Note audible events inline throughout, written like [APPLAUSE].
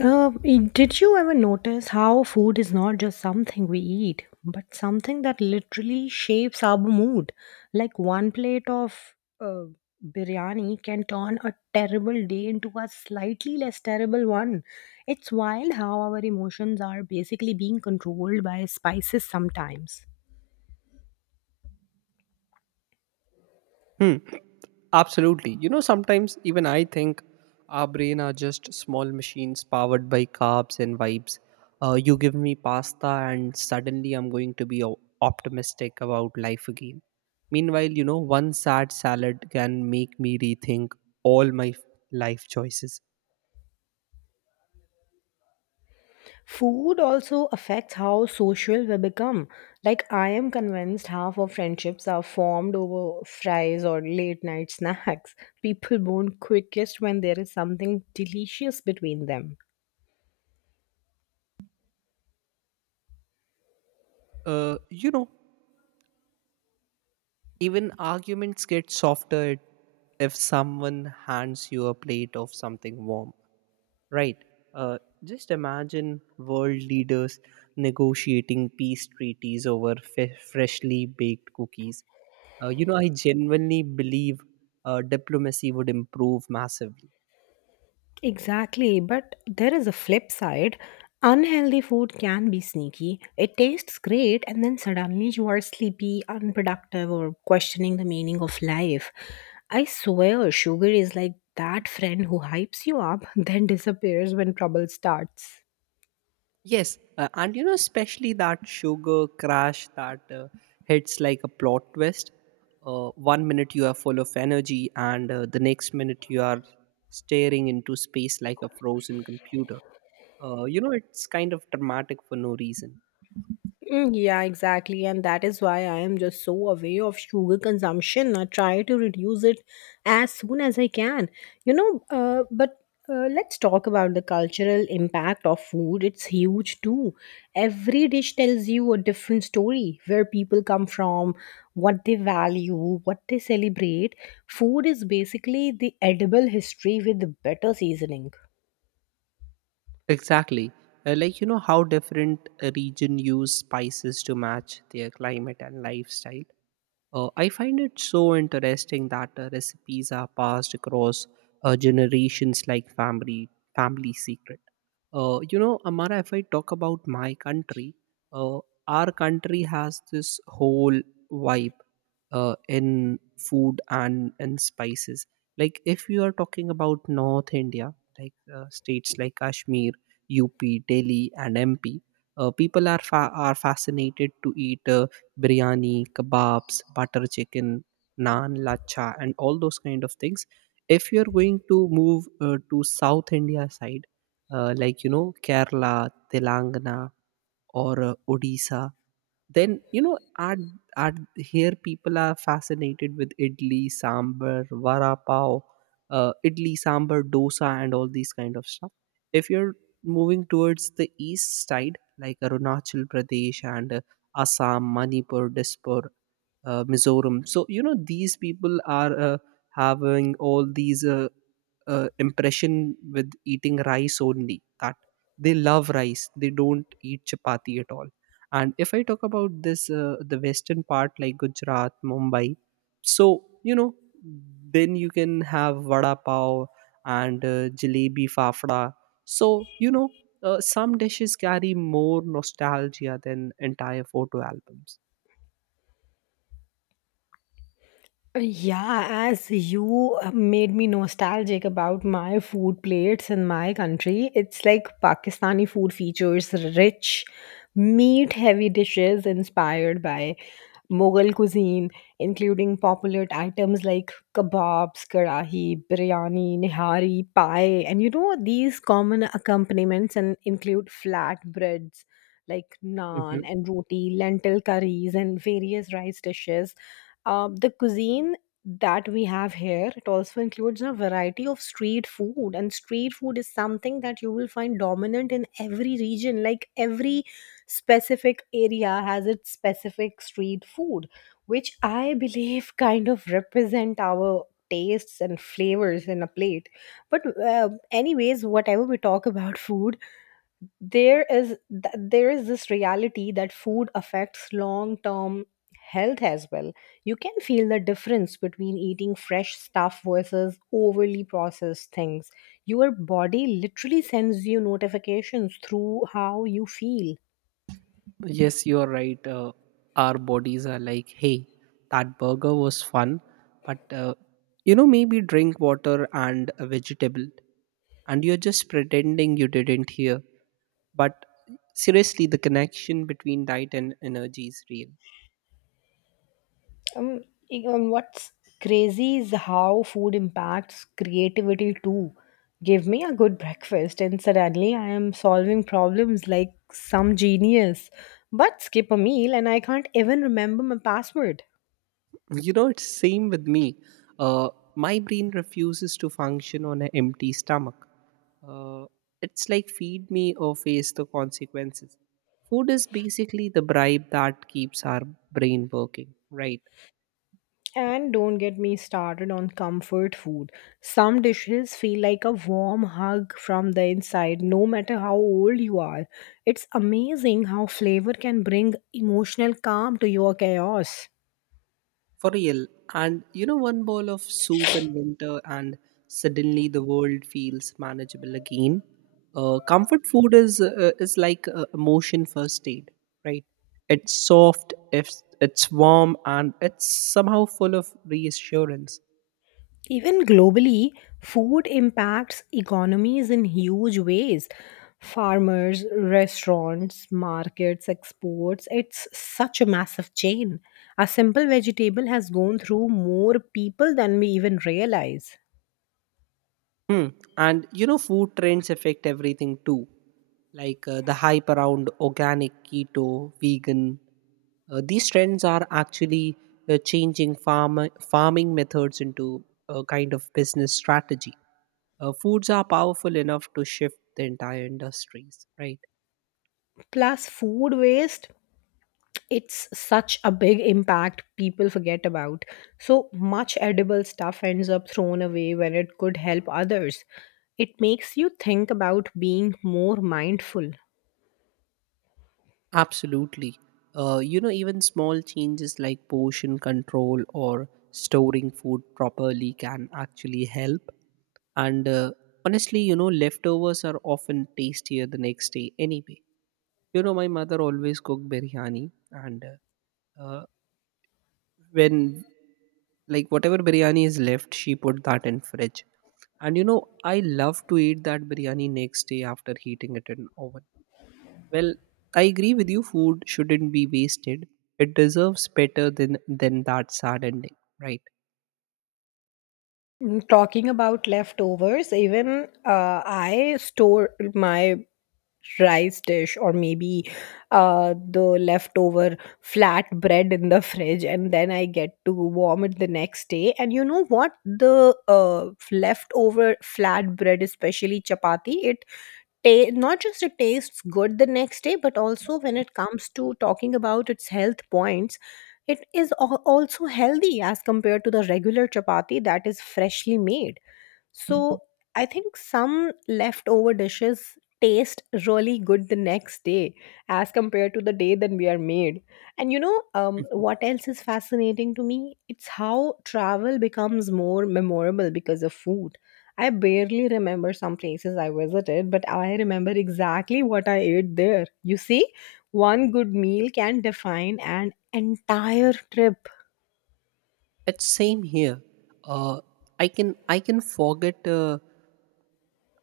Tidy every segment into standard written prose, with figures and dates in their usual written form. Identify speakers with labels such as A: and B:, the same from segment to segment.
A: Did you ever notice how food is not just something we eat, but something that literally shapes our mood? Like one plate of uh, biryani can turn a terrible day into a slightly less terrible one. It's wild how our emotions are basically being controlled by spices sometimes.
B: Hmm. Absolutely. You know, sometimes even I think our brain are just small machines powered by carbs and vibes. You give me pasta, and suddenly I'm going to be optimistic about life again. Meanwhile, one sad salad can make me rethink all my life choices.
A: Food also affects how social we become. Like, I am convinced half of friendships are formed over fries or late night snacks. People bond quickest when there is something delicious between them.
B: Uh, you know, even arguments get softer if someone hands you a plate of something warm. Right. Uh, just imagine world leaders negotiating peace treaties over freshly baked cookies. I genuinely believe diplomacy would improve massively.
A: Exactly, but there is a flip side. Unhealthy food can be sneaky. It tastes great, and then suddenly you are sleepy, unproductive, or questioning the meaning of life. I swear, sugar is like that friend who hypes you up, [LAUGHS] then disappears when trouble starts.
B: Yes, and especially that sugar crash that hits like a plot twist. 1 minute you are full of energy, and the next minute you are staring into space like a frozen computer. It's kind of dramatic for no reason.
A: Mm, yeah, exactly. And that is why I am just so aware of sugar consumption. I try to reduce it as soon as I can. You know, but Let's talk about the cultural impact of food. It's huge too. Every dish tells you a different story where people come from, what they value, what they celebrate. Food is basically the edible history with better seasoning.
B: Exactly. How different region use spices to match their climate and lifestyle. I find it so interesting that recipes are passed across generations like family secret. Amara, if I talk about my country, uh, our country has this whole vibe in food and in spices. Like if you are talking about North India, like states like Kashmir, UP, Delhi, and MP, people are fascinated to eat biryani, kebabs, butter chicken, naan, lacha, and all those kind of things. If you are going to move to South India side, like Kerala, Telangana, or Odisha. Then at here people are fascinated with idli sambar, vada pav, idli sambar, dosa, and all these kind of stuff. If you're moving towards the east side, like Arunachal Pradesh and Assam, Manipur, Dispur, Mizoram. So these people are having all these impression with eating rice only. That, they love rice. They don't eat chapati at all. And if I talk about this the western part, like Gujarat, Mumbai, so you know then you can have vada pav and jalebi fafda. So you know some dishes carry more nostalgia than entire photo albums.
A: Yeah, as you made me nostalgic about my food plates in my country, it's like Pakistani food features rich, meat heavy dishes inspired by Mughal cuisine, including popular items like kebabs, karahi, biryani, nihari, pie, and you know, these common accompaniments and include flatbreads like naan
B: Hmm.
A: and roti, lentil curries, and various rice dishes. The cuisine that we have here, it also includes a variety of street food, and street food is something that you will find dominant in every region. Like every specific area has its specific street food, which I believe kind of represent our tastes and flavors in a plate. But anyways, whatever we talk about [LAUGHS] food, there is this reality that food affects long term health as well. You can feel the difference between eating fresh stuff versus overly processed things. Your body literally sends you notifications through how you feel.
B: Yes, you are right. Our bodies are like, hey, that burger was fun, but maybe drink water and a vegetable, and you're just pretending you didn't hear. But seriously, the connection between diet and energy is real.
A: Um, what's crazy is how food impacts creativity too. Give me a good breakfast, and suddenly I am solving problems like some genius. But skip a meal, and I can't even remember my password.
B: It's same with me. Uh, my brain refuses to function on an empty stomach. Uh, it's like feed me or face the consequences. Food is basically the bribe that keeps our brain working, right?
A: And don't get me started on comfort food. Some dishes feel like a warm hug from the inside, no matter how old you are. It's amazing how flavor can bring emotional calm to your chaos.
B: For real. And one bowl of soup in winter, and suddenly the world feels manageable again. Comfort food is like emotion first aid, right? It's soft, it's warm, and it's somehow full of reassurance.
A: Even globally, food impacts economies in huge ways. Farmers, restaurants, markets, exports, it's such a massive chain. A simple vegetable has gone through more people than we even realize.
B: Hmm. And food trends affect everything too. Like the hype around organic, keto, vegan. These trends are actually changing farming methods into a kind of business strategy. Foods are powerful enough to shift the entire industries, right?
A: Plus, food waste, it's such a big impact people forget about. So much edible stuff ends up thrown away when it could help others. It makes you think about being more mindful.
B: Absolutely. Even small changes like portion control or storing food properly can actually help. And honestly, leftovers are often tastier the next day anyway. You know, my mother always cooked biryani, and uh, uh, when like whatever biryani is left, she put that in fridge. And I love to eat that biryani next day after heating it in oven. Well, I agree with you. Food shouldn't be wasted. It deserves better than that sad ending, right?
A: Mm, talking about leftovers, even I store my rice dish, or maybe the leftover flat bread, in the fridge, and then I get to warm it the next day. And you know what? The leftover flat bread, especially chapati, not just it tastes good the next day, but also when it comes to talking about its health points, it is also healthy as compared to the regular chapati that is freshly made. So I think some leftover dishes taste really good the next day as compared to the day that we are made. And you know,
B: Mhm.
A: what else is fascinating to me? It's how travel becomes more memorable because of food. I barely remember some places I visited, but I remember exactly what I ate there. You see, one good meal can define an entire trip.
B: It's same here. Uh, I can I can forget uh,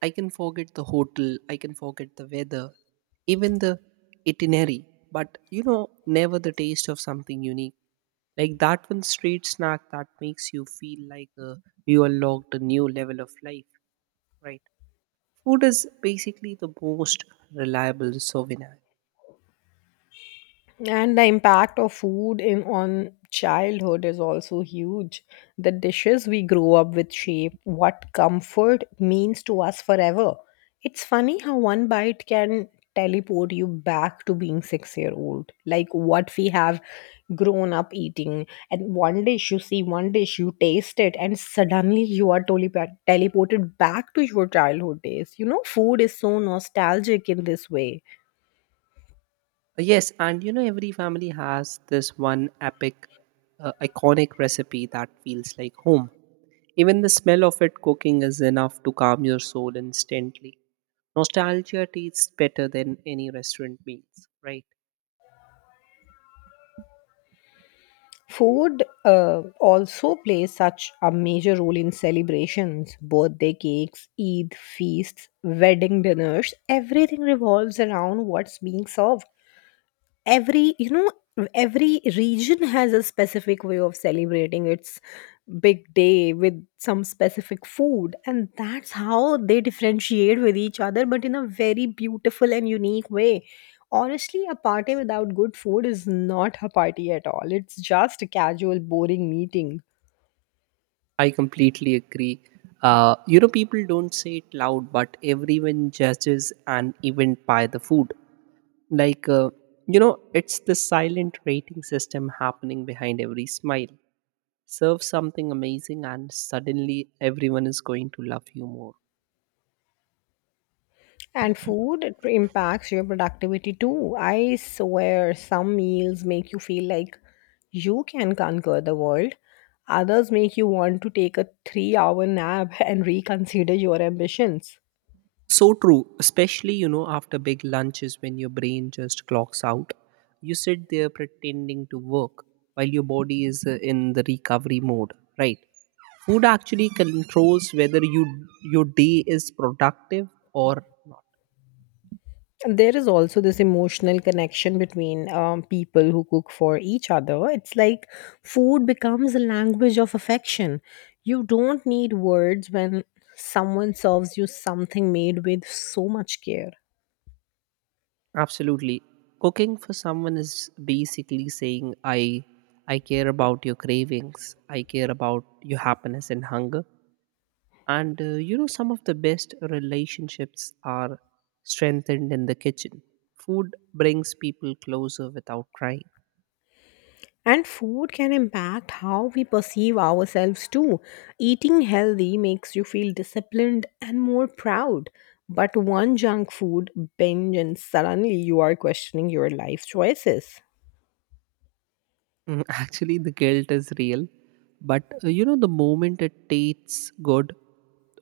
B: I can forget the hotel. I can forget the weather, even the itinerary. But never the taste of something unique. Like that one street snack that makes you feel like you unlocked a new level of life, right? Food is basically the most reliable souvenir.
A: And the impact of food in on childhood is also huge. The dishes we grow up with shape what comfort means to us forever. It's funny how one bite can teleport you back to being 6-year-old. Like what we have grown up eating, and one dish you see, one dish you taste it, and suddenly you are totally teleported back to your childhood days. You know, food is so nostalgic in this way.
B: Yes, and every family has this one epic, iconic recipe that feels like home. Even the smell of it cooking is enough to calm your soul instantly. Nostalgia tastes better than any restaurant meals, right?
A: Food also plays such a major role in celebrations. Birthday cakes, Eid feasts, wedding dinners. Everything revolves around what's being served. Every, you know, every region has a specific way of celebrating its big day with some specific food, and that's how they differentiate with each other, but in a very beautiful and unique way. Honestly, a party without good food is not a party at all. It's just a casual boring meeting.
B: I completely agree. People don't say it loud, but everyone judges an event by the food. Like, it's the silent rating system happening behind every smile. Serve something amazing, and suddenly everyone is going to love you more.
A: And food, it impacts your productivity too. I swear some meals make you feel like you can conquer the world. Others make you want to take a 3-hour nap [LAUGHS] and reconsider your ambitions.
B: So true, especially after big lunches when your brain just clocks out. You sit there pretending to work while your body is in the recovery mode, right? Food actually controls whether your day is productive or not.
A: And there is also this emotional connection between people who cook for each other. It's like food becomes a language of affection. You don't need words when someone serves you something made with so much care.
B: Absolutely. Cooking for someone is basically saying, I care about your cravings, I care about your happiness and hunger. And some of the best relationships are strengthened in the kitchen. Food brings people closer without trying.
A: And food can impact how we perceive ourselves too. Eating healthy makes you feel disciplined and more proud. But one junk food binge, and suddenly you are questioning your life choices.
B: Mm. [LAUGHS] Actually, the guilt is real, but the moment it tastes good,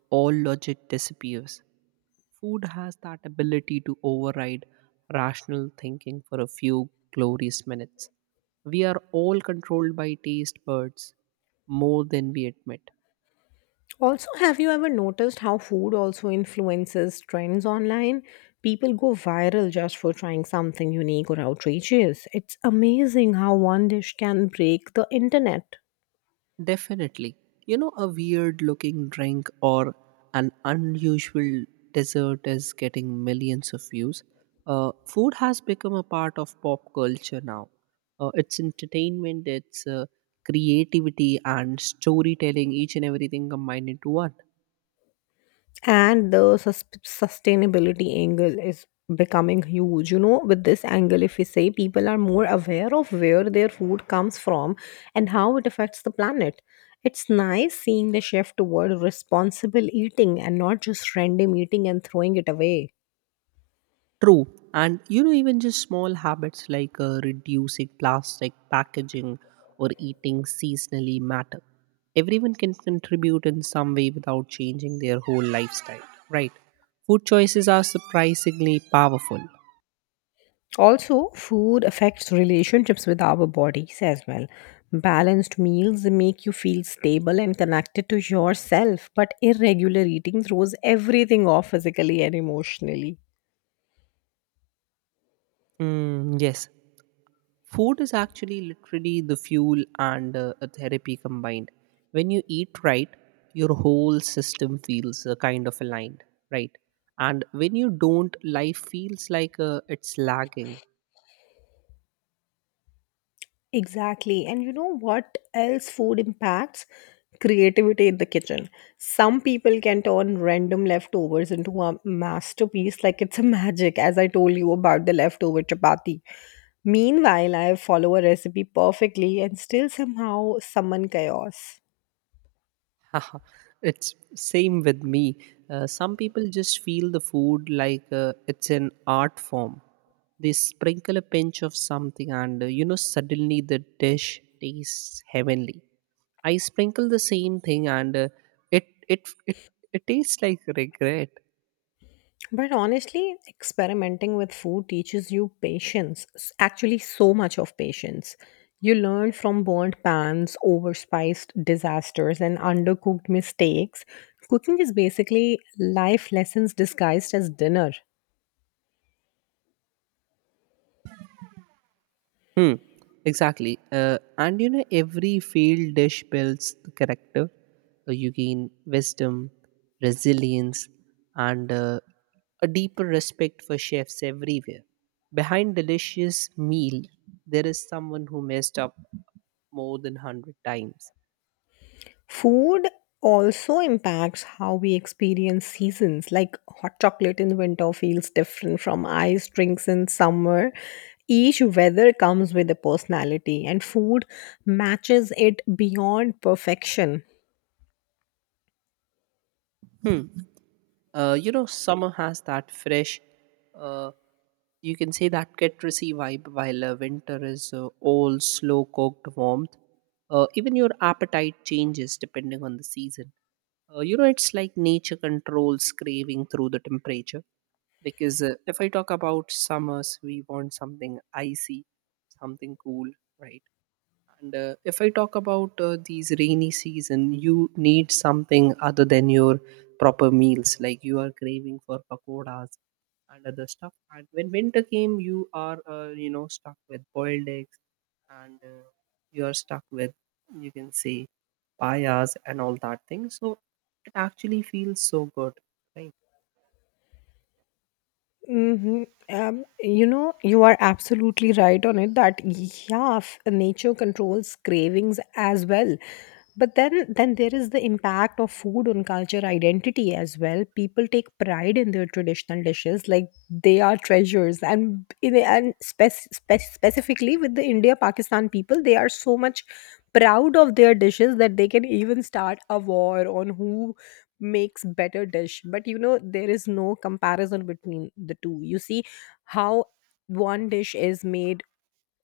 B: all logic disappears. Food has that ability to override rational thinking for a few glorious minutes. We are all controlled by taste buds more than we admit.
A: Also, have you ever noticed how food also influences trends online? People go viral just for trying something unique or outrageous. It's amazing how one dish can break the internet.
B: Definitely. A weird looking drink or an unusual dessert is getting millions of views. Food has become a part of pop culture now. It's entertainment, it's creativity, and storytelling, each and everything combined into one.
A: And sustainability angle is becoming huge. You know, with this angle, if we say people are more aware of where their food comes from and how it affects the planet, it's nice seeing the shift toward responsible eating and not just random eating and throwing it away.
B: True. And even just small habits like reducing plastic packaging or eating seasonally matter. Everyone can contribute in some way without changing their whole lifestyle, right? Food choices are surprisingly powerful.
A: Also, food affects relationships with our bodies as well. Balanced meals make you feel stable and connected to yourself, but irregular eating throws everything off physically and emotionally.
B: Mm, yes. Food is actually literally the fuel and a therapy combined. When you eat right, your whole system feels kind of aligned, right? And when you don't, life feels like it's lagging.
A: Exactly. And you know what else food impacts? Creativity in the kitchen. Some people can turn random leftovers into a masterpiece, like it's a magic, as I told you about the leftover chapati. Meanwhile, I follow a recipe perfectly and still somehow summon chaos.
B: [LAUGHS] It's same with me. Some people just feel the food like it's an art form. They sprinkle a pinch of something, and suddenly the dish tastes heavenly. I sprinkle the same thing, and it it it it tastes like regret.
A: But honestly, experimenting with food teaches you patience, actually, so much of patience. You learn from burnt pans, overspiced disasters, and undercooked mistakes. Cooking is basically life lessons disguised as dinner.
B: Hmm. Exactly. And every failed dish builds the character. You gain wisdom, resilience, and a deeper respect for chefs everywhere. Behind delicious meal, there is someone who messed up more than 100 times.
A: Food also impacts how we experience seasons, like hot chocolate in winter feels different from iced drinks in summer. Each weather comes with a personality, and food matches it beyond perfection.
B: Hmm. Summer has that fresh, uh, you can say, that citrusy vibe, while winter is old, slow cooked warmth. Even your appetite changes depending on the season. It's like nature controls craving through the temperature. Because if I talk about summers, we want something icy, something cool, right? And if I talk about these rainy season, you need something other than your proper meals. Like you are craving for pakoras and other stuff. And when winter came, you are stuck with boiled eggs and you are stuck with, you can say, payas and all that thing. So it actually feels so good, right?
A: Mm-hmm. You know, you are absolutely right on it that yeah, nature controls cravings as well. But then there is the impact of food on culture identity as well. People take pride in their traditional dishes like they are treasures, and in, and specifically with the India Pakistan people, they are so much proud of their dishes that they can even start a war on who makes better dish. But you know, there is no comparison between the two. You see how one dish is made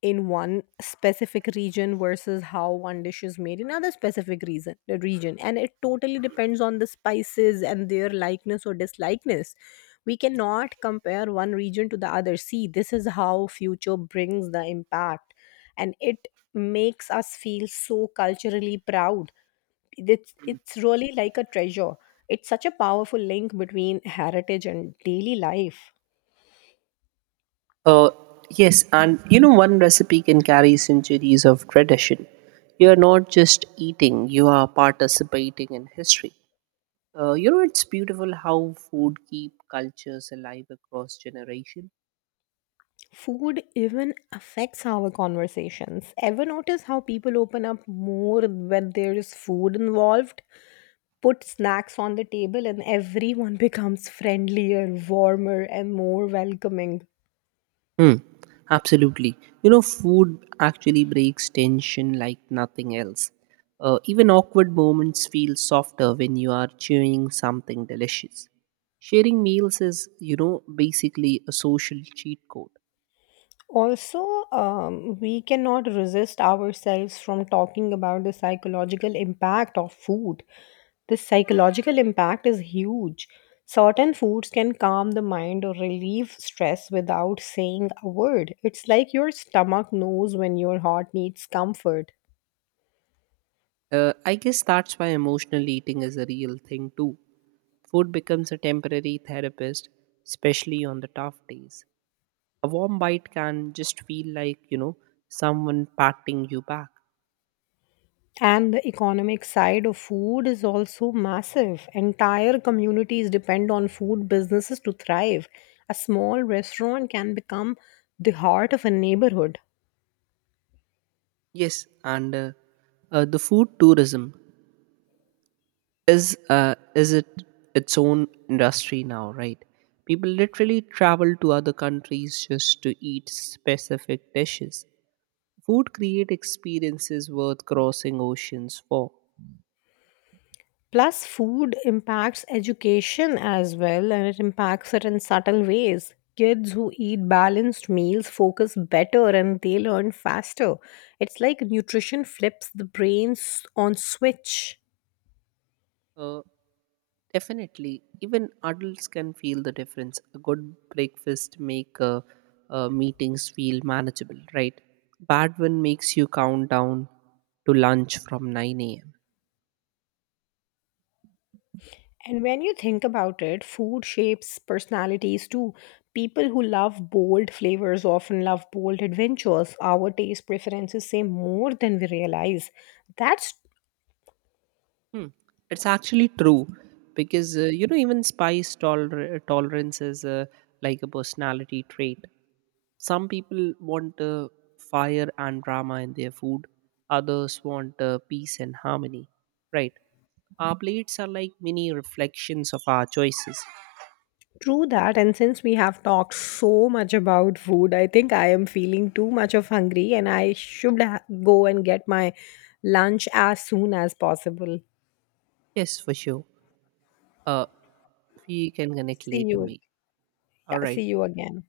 A: in one specific region versus how one dish is made in other specific reason, the region, and it totally depends on the spices and their likeness or dislikeness. We cannot compare one region to the other. See, this is how future brings the impact, and it makes us feel so culturally proud. It's really like a treasure. It's such a powerful link between heritage and daily life.
B: Uh, yes, and one recipe can carry centuries of tradition. You are not just eating; you are participating in history. It's beautiful how food keep cultures alive across generation.
A: Food even affects our conversations. Ever notice how people open up more when there is food involved? Put snacks on the table and everyone [LAUGHS] becomes friendlier, warmer, and more welcoming.
B: Hmm, absolutely. Food actually breaks tension like nothing else. Even awkward moments feel softer when you are chewing something delicious. Sharing meals is basically a social cheat code.
A: Also, we cannot resist ourselves from talking about the psychological impact of food. The psychological impact is huge. Certain foods can calm the mind or relieve stress without saying a word. It's like your stomach knows when your heart needs comfort.
B: I guess that's why emotional eating is a real thing too. Food becomes a temporary therapist, especially on the tough days. A warm bite can just feel like someone patting you back.
A: And the economic side of food is also massive. Entire communities depend on food businesses to thrive. A small restaurant can become the heart of a neighborhood.
B: Yes, and the food tourism is it its own industry now, right? People literally travel to other countries just to eat specific dishes. Food create experiences worth crossing oceans for.
A: Plus, food impacts education as well, and it impacts it in subtle ways. Kids who eat balanced meals focus better and they learn faster. It's like nutrition flips the brains on switch.
B: Uh, Definitely, even adults can feel the difference. A good breakfast make meetings feel manageable, right? Bad one makes you count down to lunch from 9 a.m.
A: And when you think about it, food shapes personalities too. People who love bold flavors often love bold adventures. Our taste preferences say more than we realize. That's
B: Hmm. It's actually true because even spice tolerance is like a personality trait. Some people want fire and drama in their food. Others want peace and harmony. Right. Our plates are like mini reflections of our choices.
A: true that. And since we have talked so much about food, I think I am feeling too much of hungry and I should go and get my lunch as soon as possible.
B: Yes, for sure. Uh, we can connect
A: See
B: later,
A: you.
B: mate. All
A: Yeah, see
B: right.
A: you again.